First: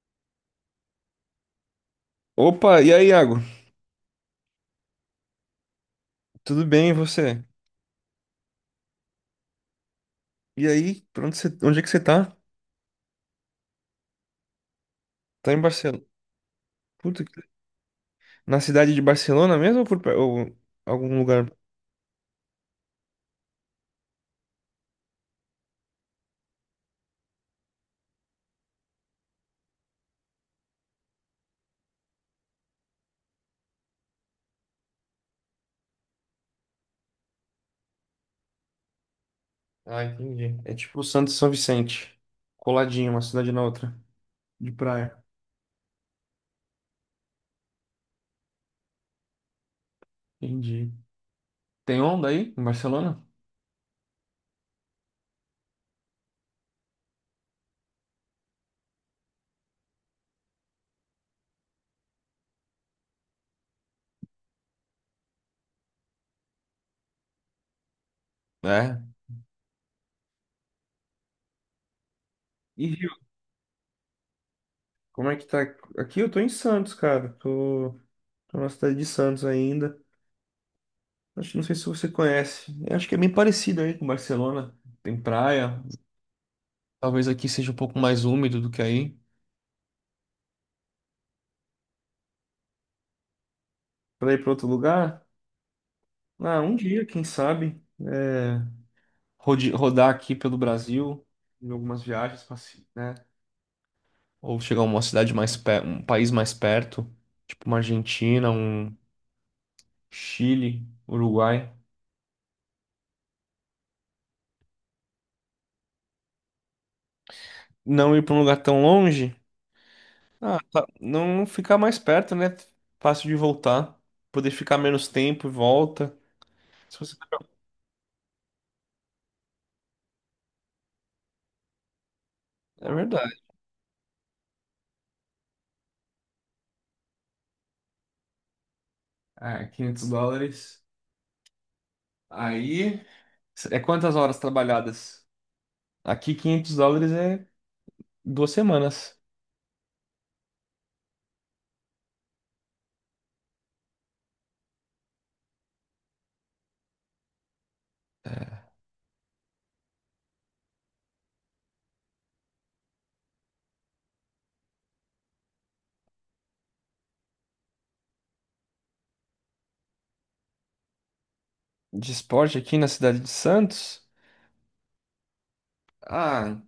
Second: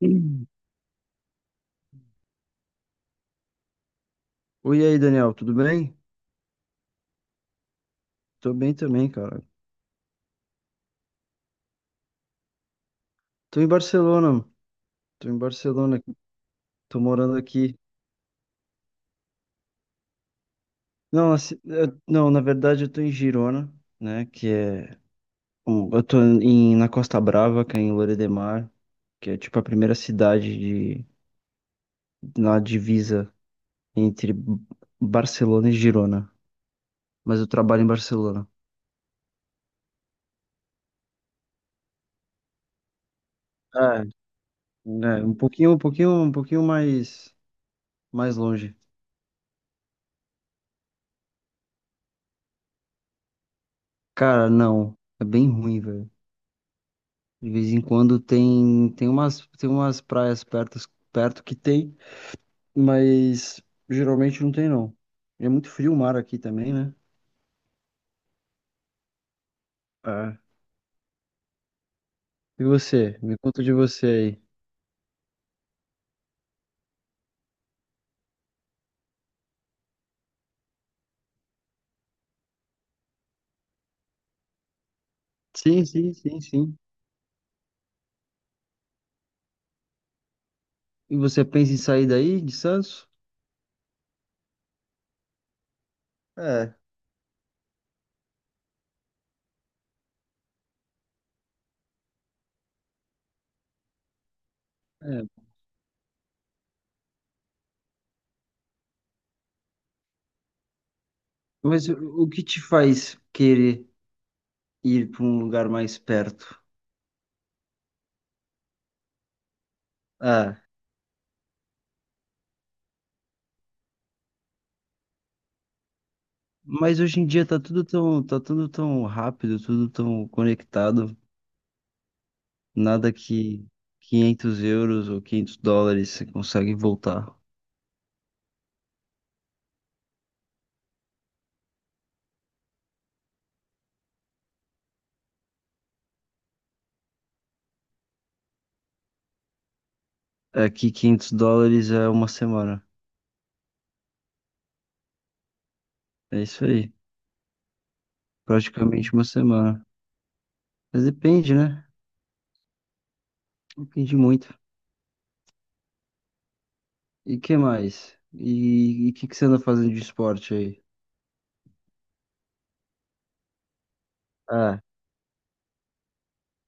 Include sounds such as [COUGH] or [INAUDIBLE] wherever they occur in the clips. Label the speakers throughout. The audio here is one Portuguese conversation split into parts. Speaker 1: Hum.
Speaker 2: Opa, e aí, Iago?
Speaker 1: Oi, e aí, Daniel, tudo bem?
Speaker 2: Tudo bem, e você?
Speaker 1: Tô bem também, cara.
Speaker 2: E aí, onde é que você tá?
Speaker 1: Tô em Barcelona, tô em
Speaker 2: Tá em Barcelona.
Speaker 1: Barcelona, tô
Speaker 2: Puta,
Speaker 1: morando aqui.
Speaker 2: na cidade de Barcelona mesmo ou, ou algum
Speaker 1: Não,
Speaker 2: lugar?
Speaker 1: assim, não, na verdade eu tô em Girona, né, que é... Eu tô na Costa Brava, que é em Lloret de Mar, que é tipo a primeira cidade de, na divisa entre Barcelona e Girona. Mas eu trabalho em Barcelona.
Speaker 2: Ah, entendi. É tipo Santos e São Vicente. Coladinho, uma cidade na outra.
Speaker 1: É,
Speaker 2: De praia.
Speaker 1: né, um pouquinho, um pouquinho, um pouquinho mais longe.
Speaker 2: Entendi. Tem onda aí em Barcelona?
Speaker 1: Cara, não, é bem ruim, velho. De vez em quando tem umas praias perto que tem, mas geralmente não tem não. É muito frio o mar aqui também, né?
Speaker 2: É.
Speaker 1: É. E
Speaker 2: E Rio?
Speaker 1: você? Me conta de você aí.
Speaker 2: Como é que tá? Aqui eu tô em Santos, cara. Tô na cidade de Santos ainda. Acho que não sei se você conhece. Eu acho que é bem parecido aí com Barcelona. Tem praia.
Speaker 1: Sim, sim, sim, sim.
Speaker 2: Talvez aqui seja um pouco mais úmido do que aí.
Speaker 1: E você pensa em sair daí, de Santos?
Speaker 2: Para ir para outro lugar? Ah, um
Speaker 1: É.
Speaker 2: dia, quem sabe? É, rodar aqui pelo Brasil, em algumas viagens, pra né? Ou chegar a uma
Speaker 1: É.
Speaker 2: cidade mais perto, um país mais perto, tipo uma Argentina, um Chile, Uruguai.
Speaker 1: Mas o que te faz querer ir para um lugar mais perto?
Speaker 2: Não ir para um lugar tão longe?
Speaker 1: É.
Speaker 2: Ah, tá. Não ficar mais perto, né? Fácil de voltar. Poder ficar menos tempo e volta. Se
Speaker 1: Mas
Speaker 2: você-
Speaker 1: hoje em dia tá tudo tão rápido, tudo tão conectado.
Speaker 2: É
Speaker 1: Nada
Speaker 2: verdade.
Speaker 1: que €500 ou $500 você consegue voltar.
Speaker 2: É, 500 dólares. Aí. É quantas horas trabalhadas? Aqui, 500 dólares é 2 semanas.
Speaker 1: Aqui quinhentos dólares é uma semana. É isso aí. Praticamente uma semana. Mas depende, né? Depende muito. E que mais? E o que, que você anda fazendo de esporte aí?
Speaker 2: De esporte aqui na cidade de Santos.
Speaker 1: Ah,
Speaker 2: Ah,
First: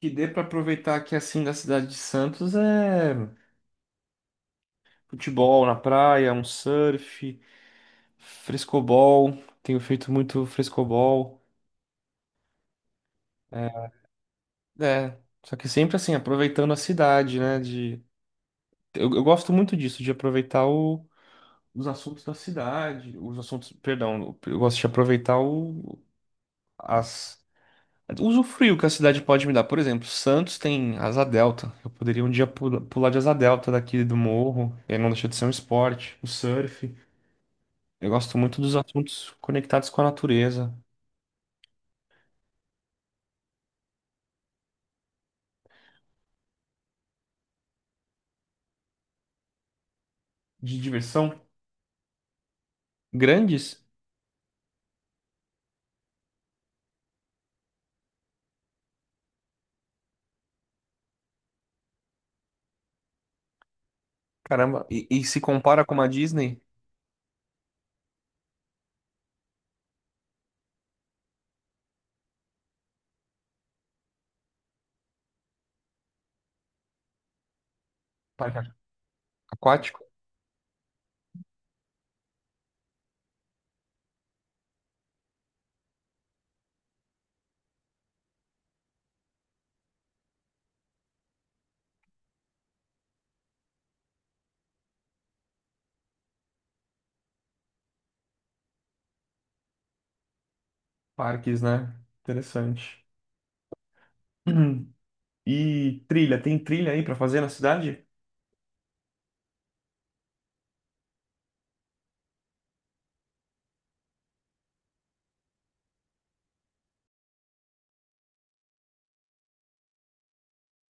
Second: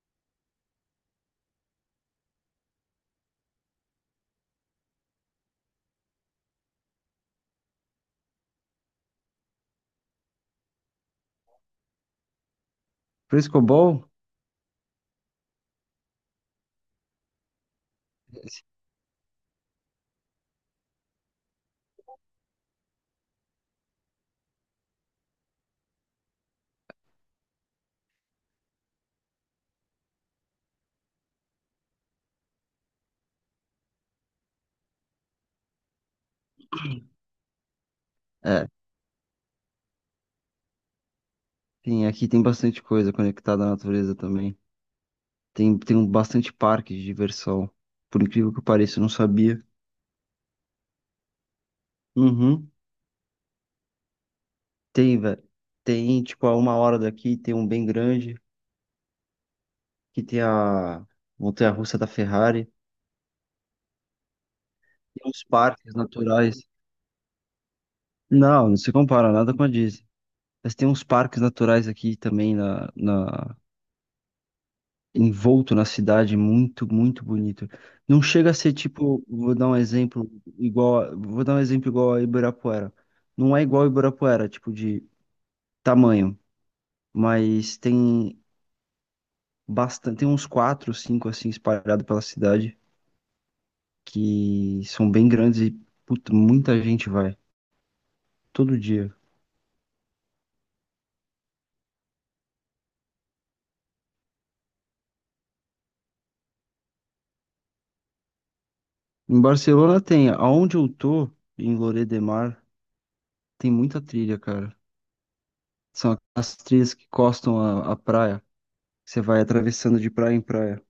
Speaker 2: que dê para aproveitar aqui assim da cidade de Santos é futebol na praia, um surf, frescobol. Tenho feito muito frescobol. É,
Speaker 1: frescobol?
Speaker 2: é, só que sempre assim, aproveitando a cidade, né? De... Eu gosto muito disso, de aproveitar os assuntos da cidade, os assuntos, perdão, eu gosto de aproveitar o, as Usufruir o que a cidade pode me dar. Por exemplo, Santos tem asa delta. Eu poderia um dia pular de asa delta daqui do morro. E aí não deixa de ser um esporte. O surf. Eu gosto muito
Speaker 1: É,
Speaker 2: dos assuntos conectados com a natureza.
Speaker 1: tem, aqui tem bastante coisa conectada à natureza também. Tem um bastante parque de diversão. Por incrível que pareça, eu não sabia.
Speaker 2: De diversão.
Speaker 1: Uhum.
Speaker 2: Grandes.
Speaker 1: Tem, velho. Tem, tipo, a uma hora daqui tem um bem grande, que tem a montanha-russa da Ferrari,
Speaker 2: Caramba. E
Speaker 1: tem
Speaker 2: se
Speaker 1: uns
Speaker 2: compara com
Speaker 1: parques
Speaker 2: uma
Speaker 1: naturais.
Speaker 2: Disney.
Speaker 1: Não, não se compara nada com a Disney. Mas tem uns parques naturais aqui também na envolto na cidade, muito, muito bonito. Não chega a
Speaker 2: Parque
Speaker 1: ser tipo,
Speaker 2: aquático.
Speaker 1: vou dar um exemplo igual a Ibirapuera. Não é igual a Ibirapuera, tipo de tamanho, mas tem bastante, tem uns quatro, cinco assim espalhados pela cidade que são bem grandes e puta, muita gente vai todo dia.
Speaker 2: Parques, né? Interessante. [CLEARS THROAT] Hum. E trilha. Tem trilha aí pra fazer na cidade?
Speaker 1: Em Barcelona tem, aonde eu tô, em Lloret de Mar, tem muita trilha, cara. São as trilhas que costam a praia. Você vai atravessando de praia em praia.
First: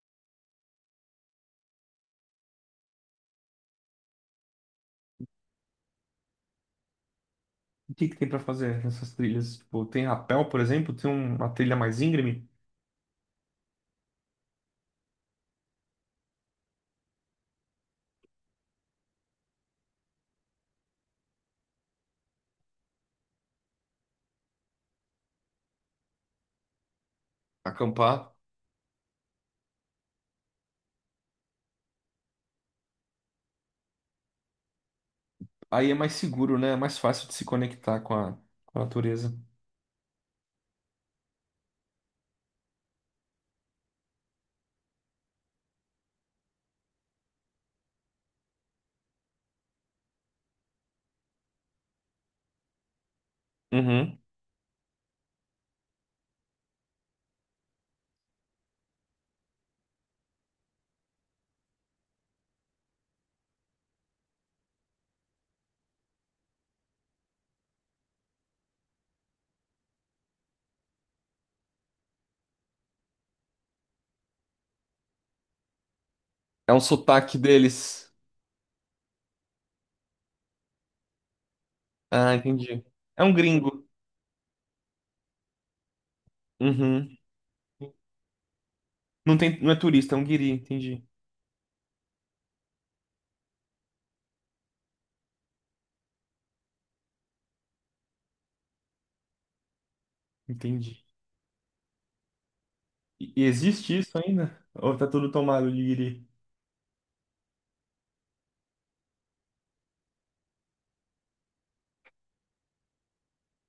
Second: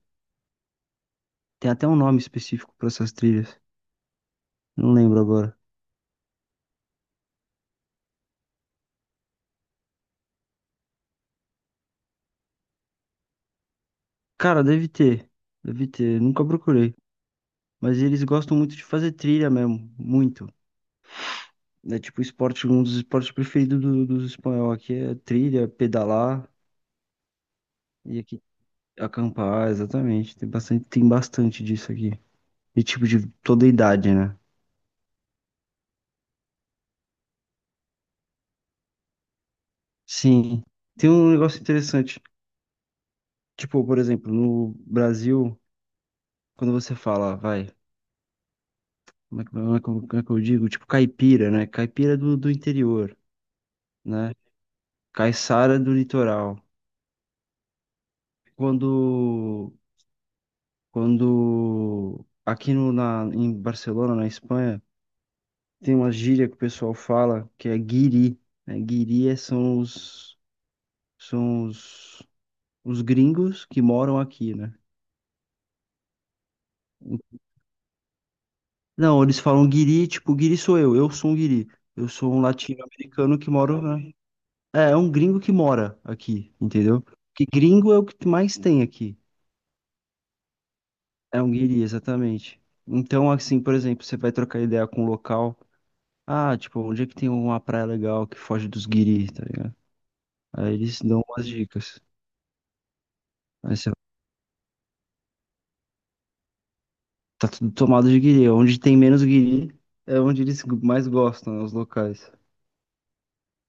Speaker 1: Tem até um nome específico pra essas trilhas. Não lembro agora.
Speaker 2: O que que tem pra fazer nessas trilhas? Tipo, tem rapel, por exemplo? Tem uma trilha mais íngreme?
Speaker 1: Cara, deve ter. Deve ter. Nunca procurei. Mas eles gostam muito de fazer trilha mesmo. Muito. É tipo esporte, um dos esportes preferidos dos espanhol aqui é trilha, pedalar e
Speaker 2: Acampar.
Speaker 1: aqui acampar, exatamente. Tem bastante disso aqui. E tipo de toda idade, né?
Speaker 2: Aí é mais seguro, né? É mais fácil de se conectar com a natureza.
Speaker 1: Sim, tem um negócio interessante. Tipo, por exemplo, no Brasil, quando você fala, vai, como é que eu digo? Tipo, caipira, né? Caipira do interior,
Speaker 2: Uhum.
Speaker 1: né? Caiçara do litoral. Quando, quando aqui no, na, em Barcelona, na Espanha, tem uma gíria que o pessoal fala que é guiri, né? Guiri é- são os, gringos que moram aqui, né?
Speaker 2: É um sotaque deles.
Speaker 1: Não, eles falam guiri, tipo, guiri sou eu sou um guiri. Eu
Speaker 2: Ah,
Speaker 1: sou um
Speaker 2: entendi. É um
Speaker 1: latino-americano que moro,
Speaker 2: gringo.
Speaker 1: né? É um gringo que mora aqui, entendeu?
Speaker 2: Uhum.
Speaker 1: Porque gringo é o que mais tem aqui.
Speaker 2: Não tem, não é turista, é um guiri. Entendi.
Speaker 1: É um guiri, exatamente. Então, assim, por exemplo, você vai trocar ideia com um local. Ah, tipo, onde é que tem uma praia legal que foge dos guiri, tá ligado? Aí eles
Speaker 2: Entendi.
Speaker 1: dão umas dicas.
Speaker 2: E
Speaker 1: Aí você
Speaker 2: existe isso ainda? Ou tá tudo tomado de guiri?
Speaker 1: tá tudo tomado de guiri. Onde tem menos guiri é onde eles mais gostam, né, os locais.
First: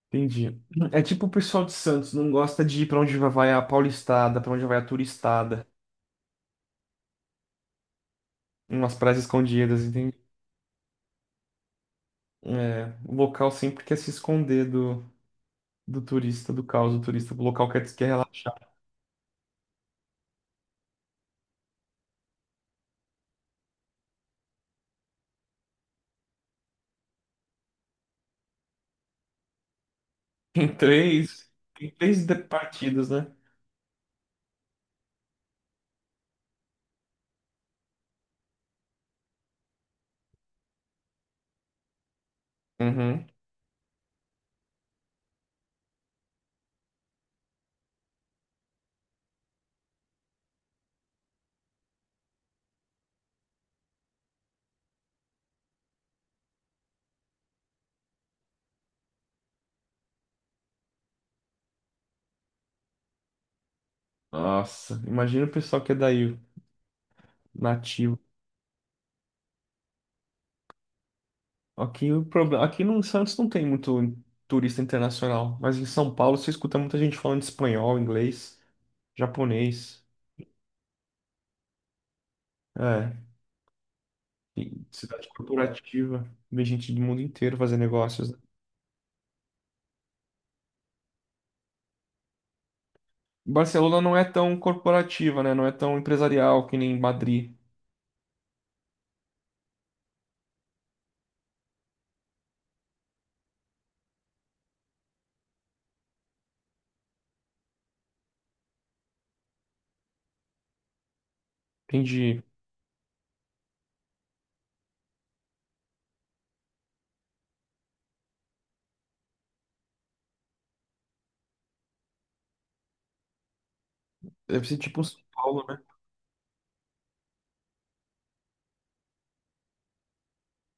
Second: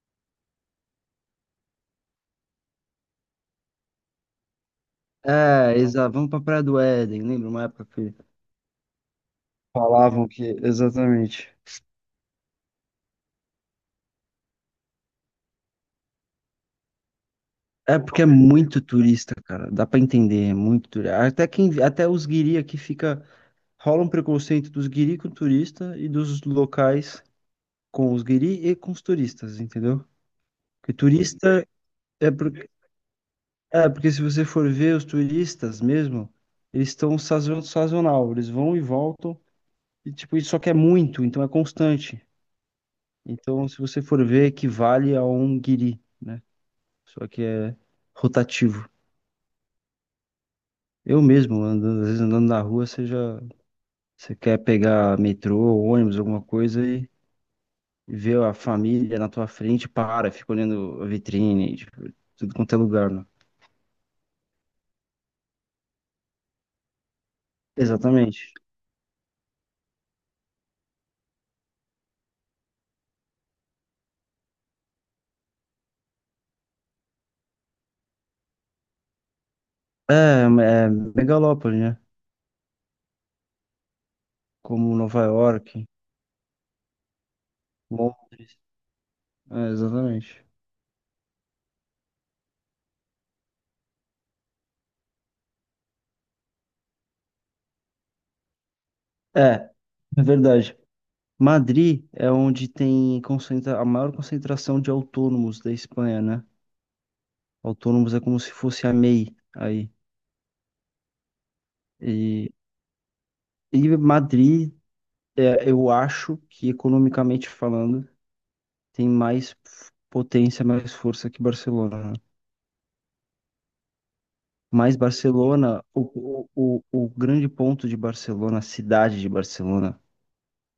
Speaker 2: Entendi. É tipo o pessoal de Santos, não gosta de ir pra onde vai a paulistada, pra onde vai a turistada.
Speaker 1: É, exato. Vamos pra Praia do Éden. Lembra uma época que
Speaker 2: Umas praias escondidas, entende?
Speaker 1: falavam que, exatamente.
Speaker 2: É, o local sempre quer se esconder do turista, do caos, do turista. O local quer,
Speaker 1: É
Speaker 2: quer
Speaker 1: porque é
Speaker 2: relaxar.
Speaker 1: muito turista, cara. Dá pra entender, é muito turista. Até os guiri aqui fica, rola um preconceito dos guiri com turista e dos locais com os guiri e com os turistas, entendeu?
Speaker 2: Em
Speaker 1: Porque
Speaker 2: três,
Speaker 1: turista
Speaker 2: em três
Speaker 1: é
Speaker 2: de-
Speaker 1: porque,
Speaker 2: partidas, né?
Speaker 1: é porque se você for ver os turistas mesmo, eles estão sazonal, eles vão e voltam e tipo, isso só que é muito, então é constante.
Speaker 2: Uhum.
Speaker 1: Então, se você for ver, equivale a um guiri, né? Só que é rotativo. Eu mesmo, às vezes andando na rua, você quer pegar metrô, ônibus, alguma coisa e vê a família na tua frente, para, fica olhando a vitrine, tipo, tudo quanto é lugar, né?
Speaker 2: Nossa, imagina o pessoal que é daí, nativo.
Speaker 1: Exatamente.
Speaker 2: Aqui, o problema, aqui no Santos não tem muito turista internacional, mas em São Paulo você escuta muita gente falando espanhol, inglês, japonês.
Speaker 1: É, é megalópole, né?
Speaker 2: É,
Speaker 1: Como Nova
Speaker 2: cidade
Speaker 1: York,
Speaker 2: corporativa, vem gente do mundo inteiro fazer negócios, né?
Speaker 1: Londres. É, exatamente.
Speaker 2: Barcelona não é tão corporativa, né? Não é tão empresarial que nem Madrid.
Speaker 1: É, é verdade. Madrid é onde tem concentra a maior concentração de autônomos da Espanha, né? Autônomos é como se fosse a MEI aí.
Speaker 2: Entendi.
Speaker 1: E, e Madrid é, eu acho que, economicamente falando, tem mais potência, mais força que Barcelona, né?
Speaker 2: Deve ser
Speaker 1: Mas
Speaker 2: tipo um São Paulo, né?
Speaker 1: Barcelona, o grande ponto de Barcelona, a cidade de Barcelona,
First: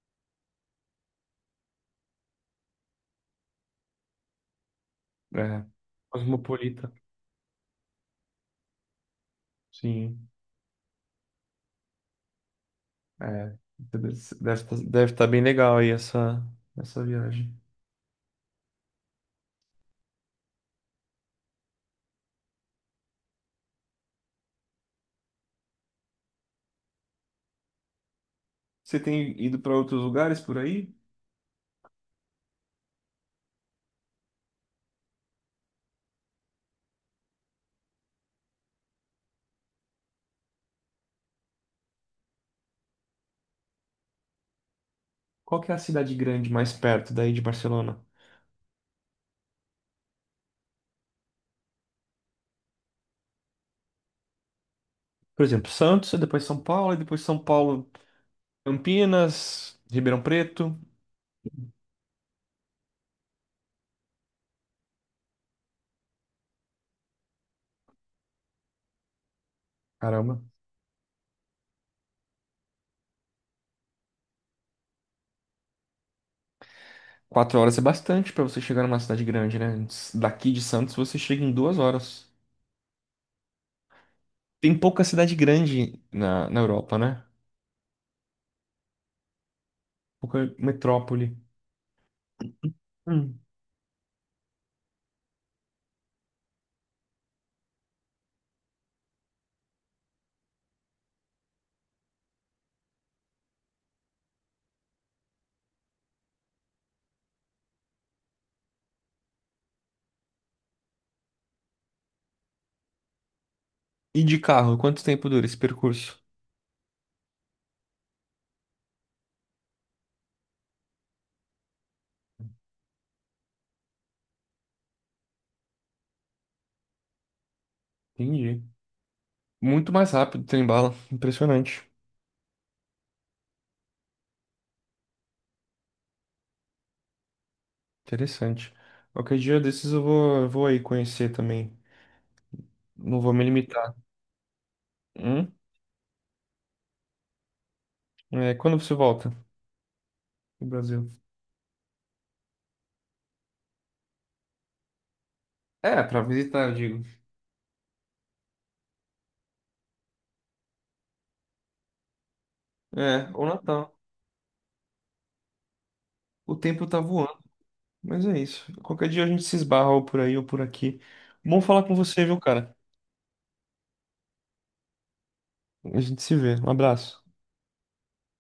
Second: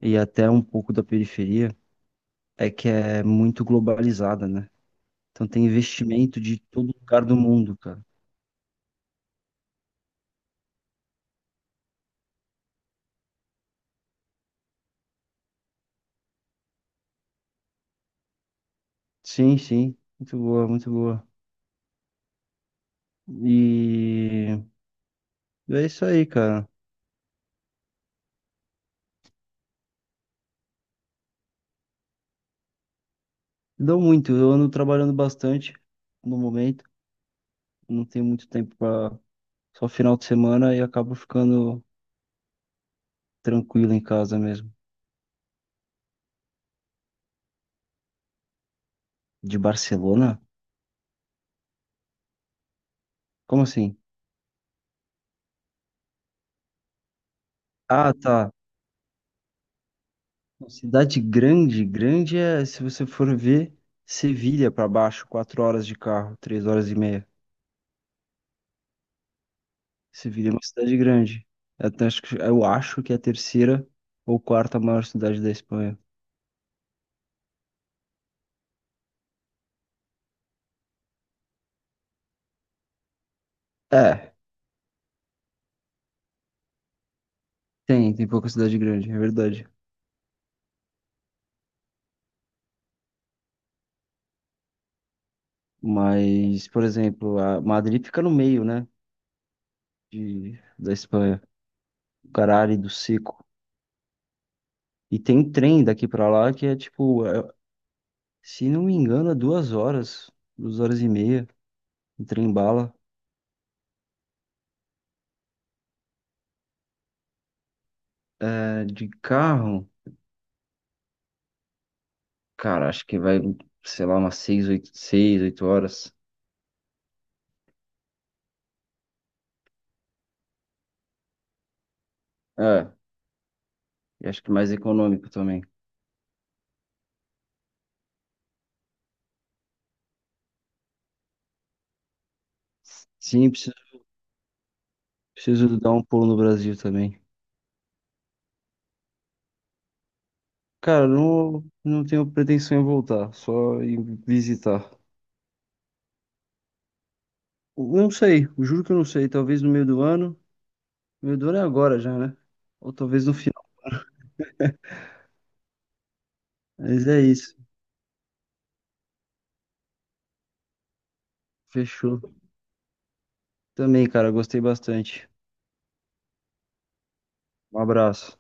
Speaker 1: e até um pouco da periferia, é que é muito globalizada, né? Então
Speaker 2: É,
Speaker 1: tem investimento de
Speaker 2: cosmopolita.
Speaker 1: todo lugar do mundo, cara.
Speaker 2: Sim. É, deve estar bem legal aí essa viagem.
Speaker 1: Sim, sim. Muito boa, muito boa. E é isso aí, cara.
Speaker 2: Você tem ido para outros lugares por aí?
Speaker 1: Dou muito. Eu ando trabalhando bastante no momento. Não tenho muito tempo. Só final de semana e acabo ficando tranquilo em casa mesmo.
Speaker 2: Qual que é a cidade grande mais perto daí de Barcelona?
Speaker 1: De Barcelona? Como assim?
Speaker 2: Por exemplo, Santos, e depois São Paulo,
Speaker 1: Ah, tá.
Speaker 2: Campinas, Ribeirão Preto.
Speaker 1: Cidade grande, grande é, se você for ver, Sevilha pra baixo, 4 horas de carro, 3 horas e meia.
Speaker 2: Caramba.
Speaker 1: Sevilha é uma cidade grande. Eu acho que é a terceira ou quarta maior cidade da Espanha.
Speaker 2: 4 horas é bastante para você chegar numa cidade grande, né? Daqui de Santos você chega em 2 horas.
Speaker 1: É,
Speaker 2: Tem pouca cidade grande na Europa, né?
Speaker 1: tem pouca cidade grande, é verdade.
Speaker 2: Pouca metrópole. Hum.
Speaker 1: Mas, por exemplo, a Madrid fica no meio, né, da Espanha. Caralho do Seco. E tem trem daqui pra lá que é tipo, se não me engano, é 2 horas, 2 horas e meia, um trem bala.
Speaker 2: E de carro, quanto tempo dura esse percurso?
Speaker 1: É, de carro, cara, acho que vai, sei lá, umas seis, oito, seis, oito horas.
Speaker 2: Entendi. Muito mais rápido trem-bala. Impressionante.
Speaker 1: É, e acho que mais econômico também.
Speaker 2: Interessante. Qualquer dia desses eu vou aí conhecer também. Não vou me
Speaker 1: Sim,
Speaker 2: limitar. Hum?
Speaker 1: preciso dar um pulo no Brasil também.
Speaker 2: É, quando você volta pro
Speaker 1: Cara,
Speaker 2: Brasil?
Speaker 1: não, não tenho pretensão em voltar, só em visitar.
Speaker 2: É, pra visitar, eu digo.
Speaker 1: Não sei, juro que eu não sei. Talvez no meio do ano. No meio do ano é agora já, né? Ou talvez
Speaker 2: É,
Speaker 1: no
Speaker 2: ou
Speaker 1: final.
Speaker 2: Natal. O tempo tá
Speaker 1: Mas é
Speaker 2: voando,
Speaker 1: isso.
Speaker 2: mas é isso. Qualquer dia a gente se esbarra ou por aí ou por aqui. Bom falar com você,
Speaker 1: Fechou.
Speaker 2: viu, cara?
Speaker 1: Também, cara, gostei bastante.
Speaker 2: A gente se vê. Um abraço.
Speaker 1: Um abraço.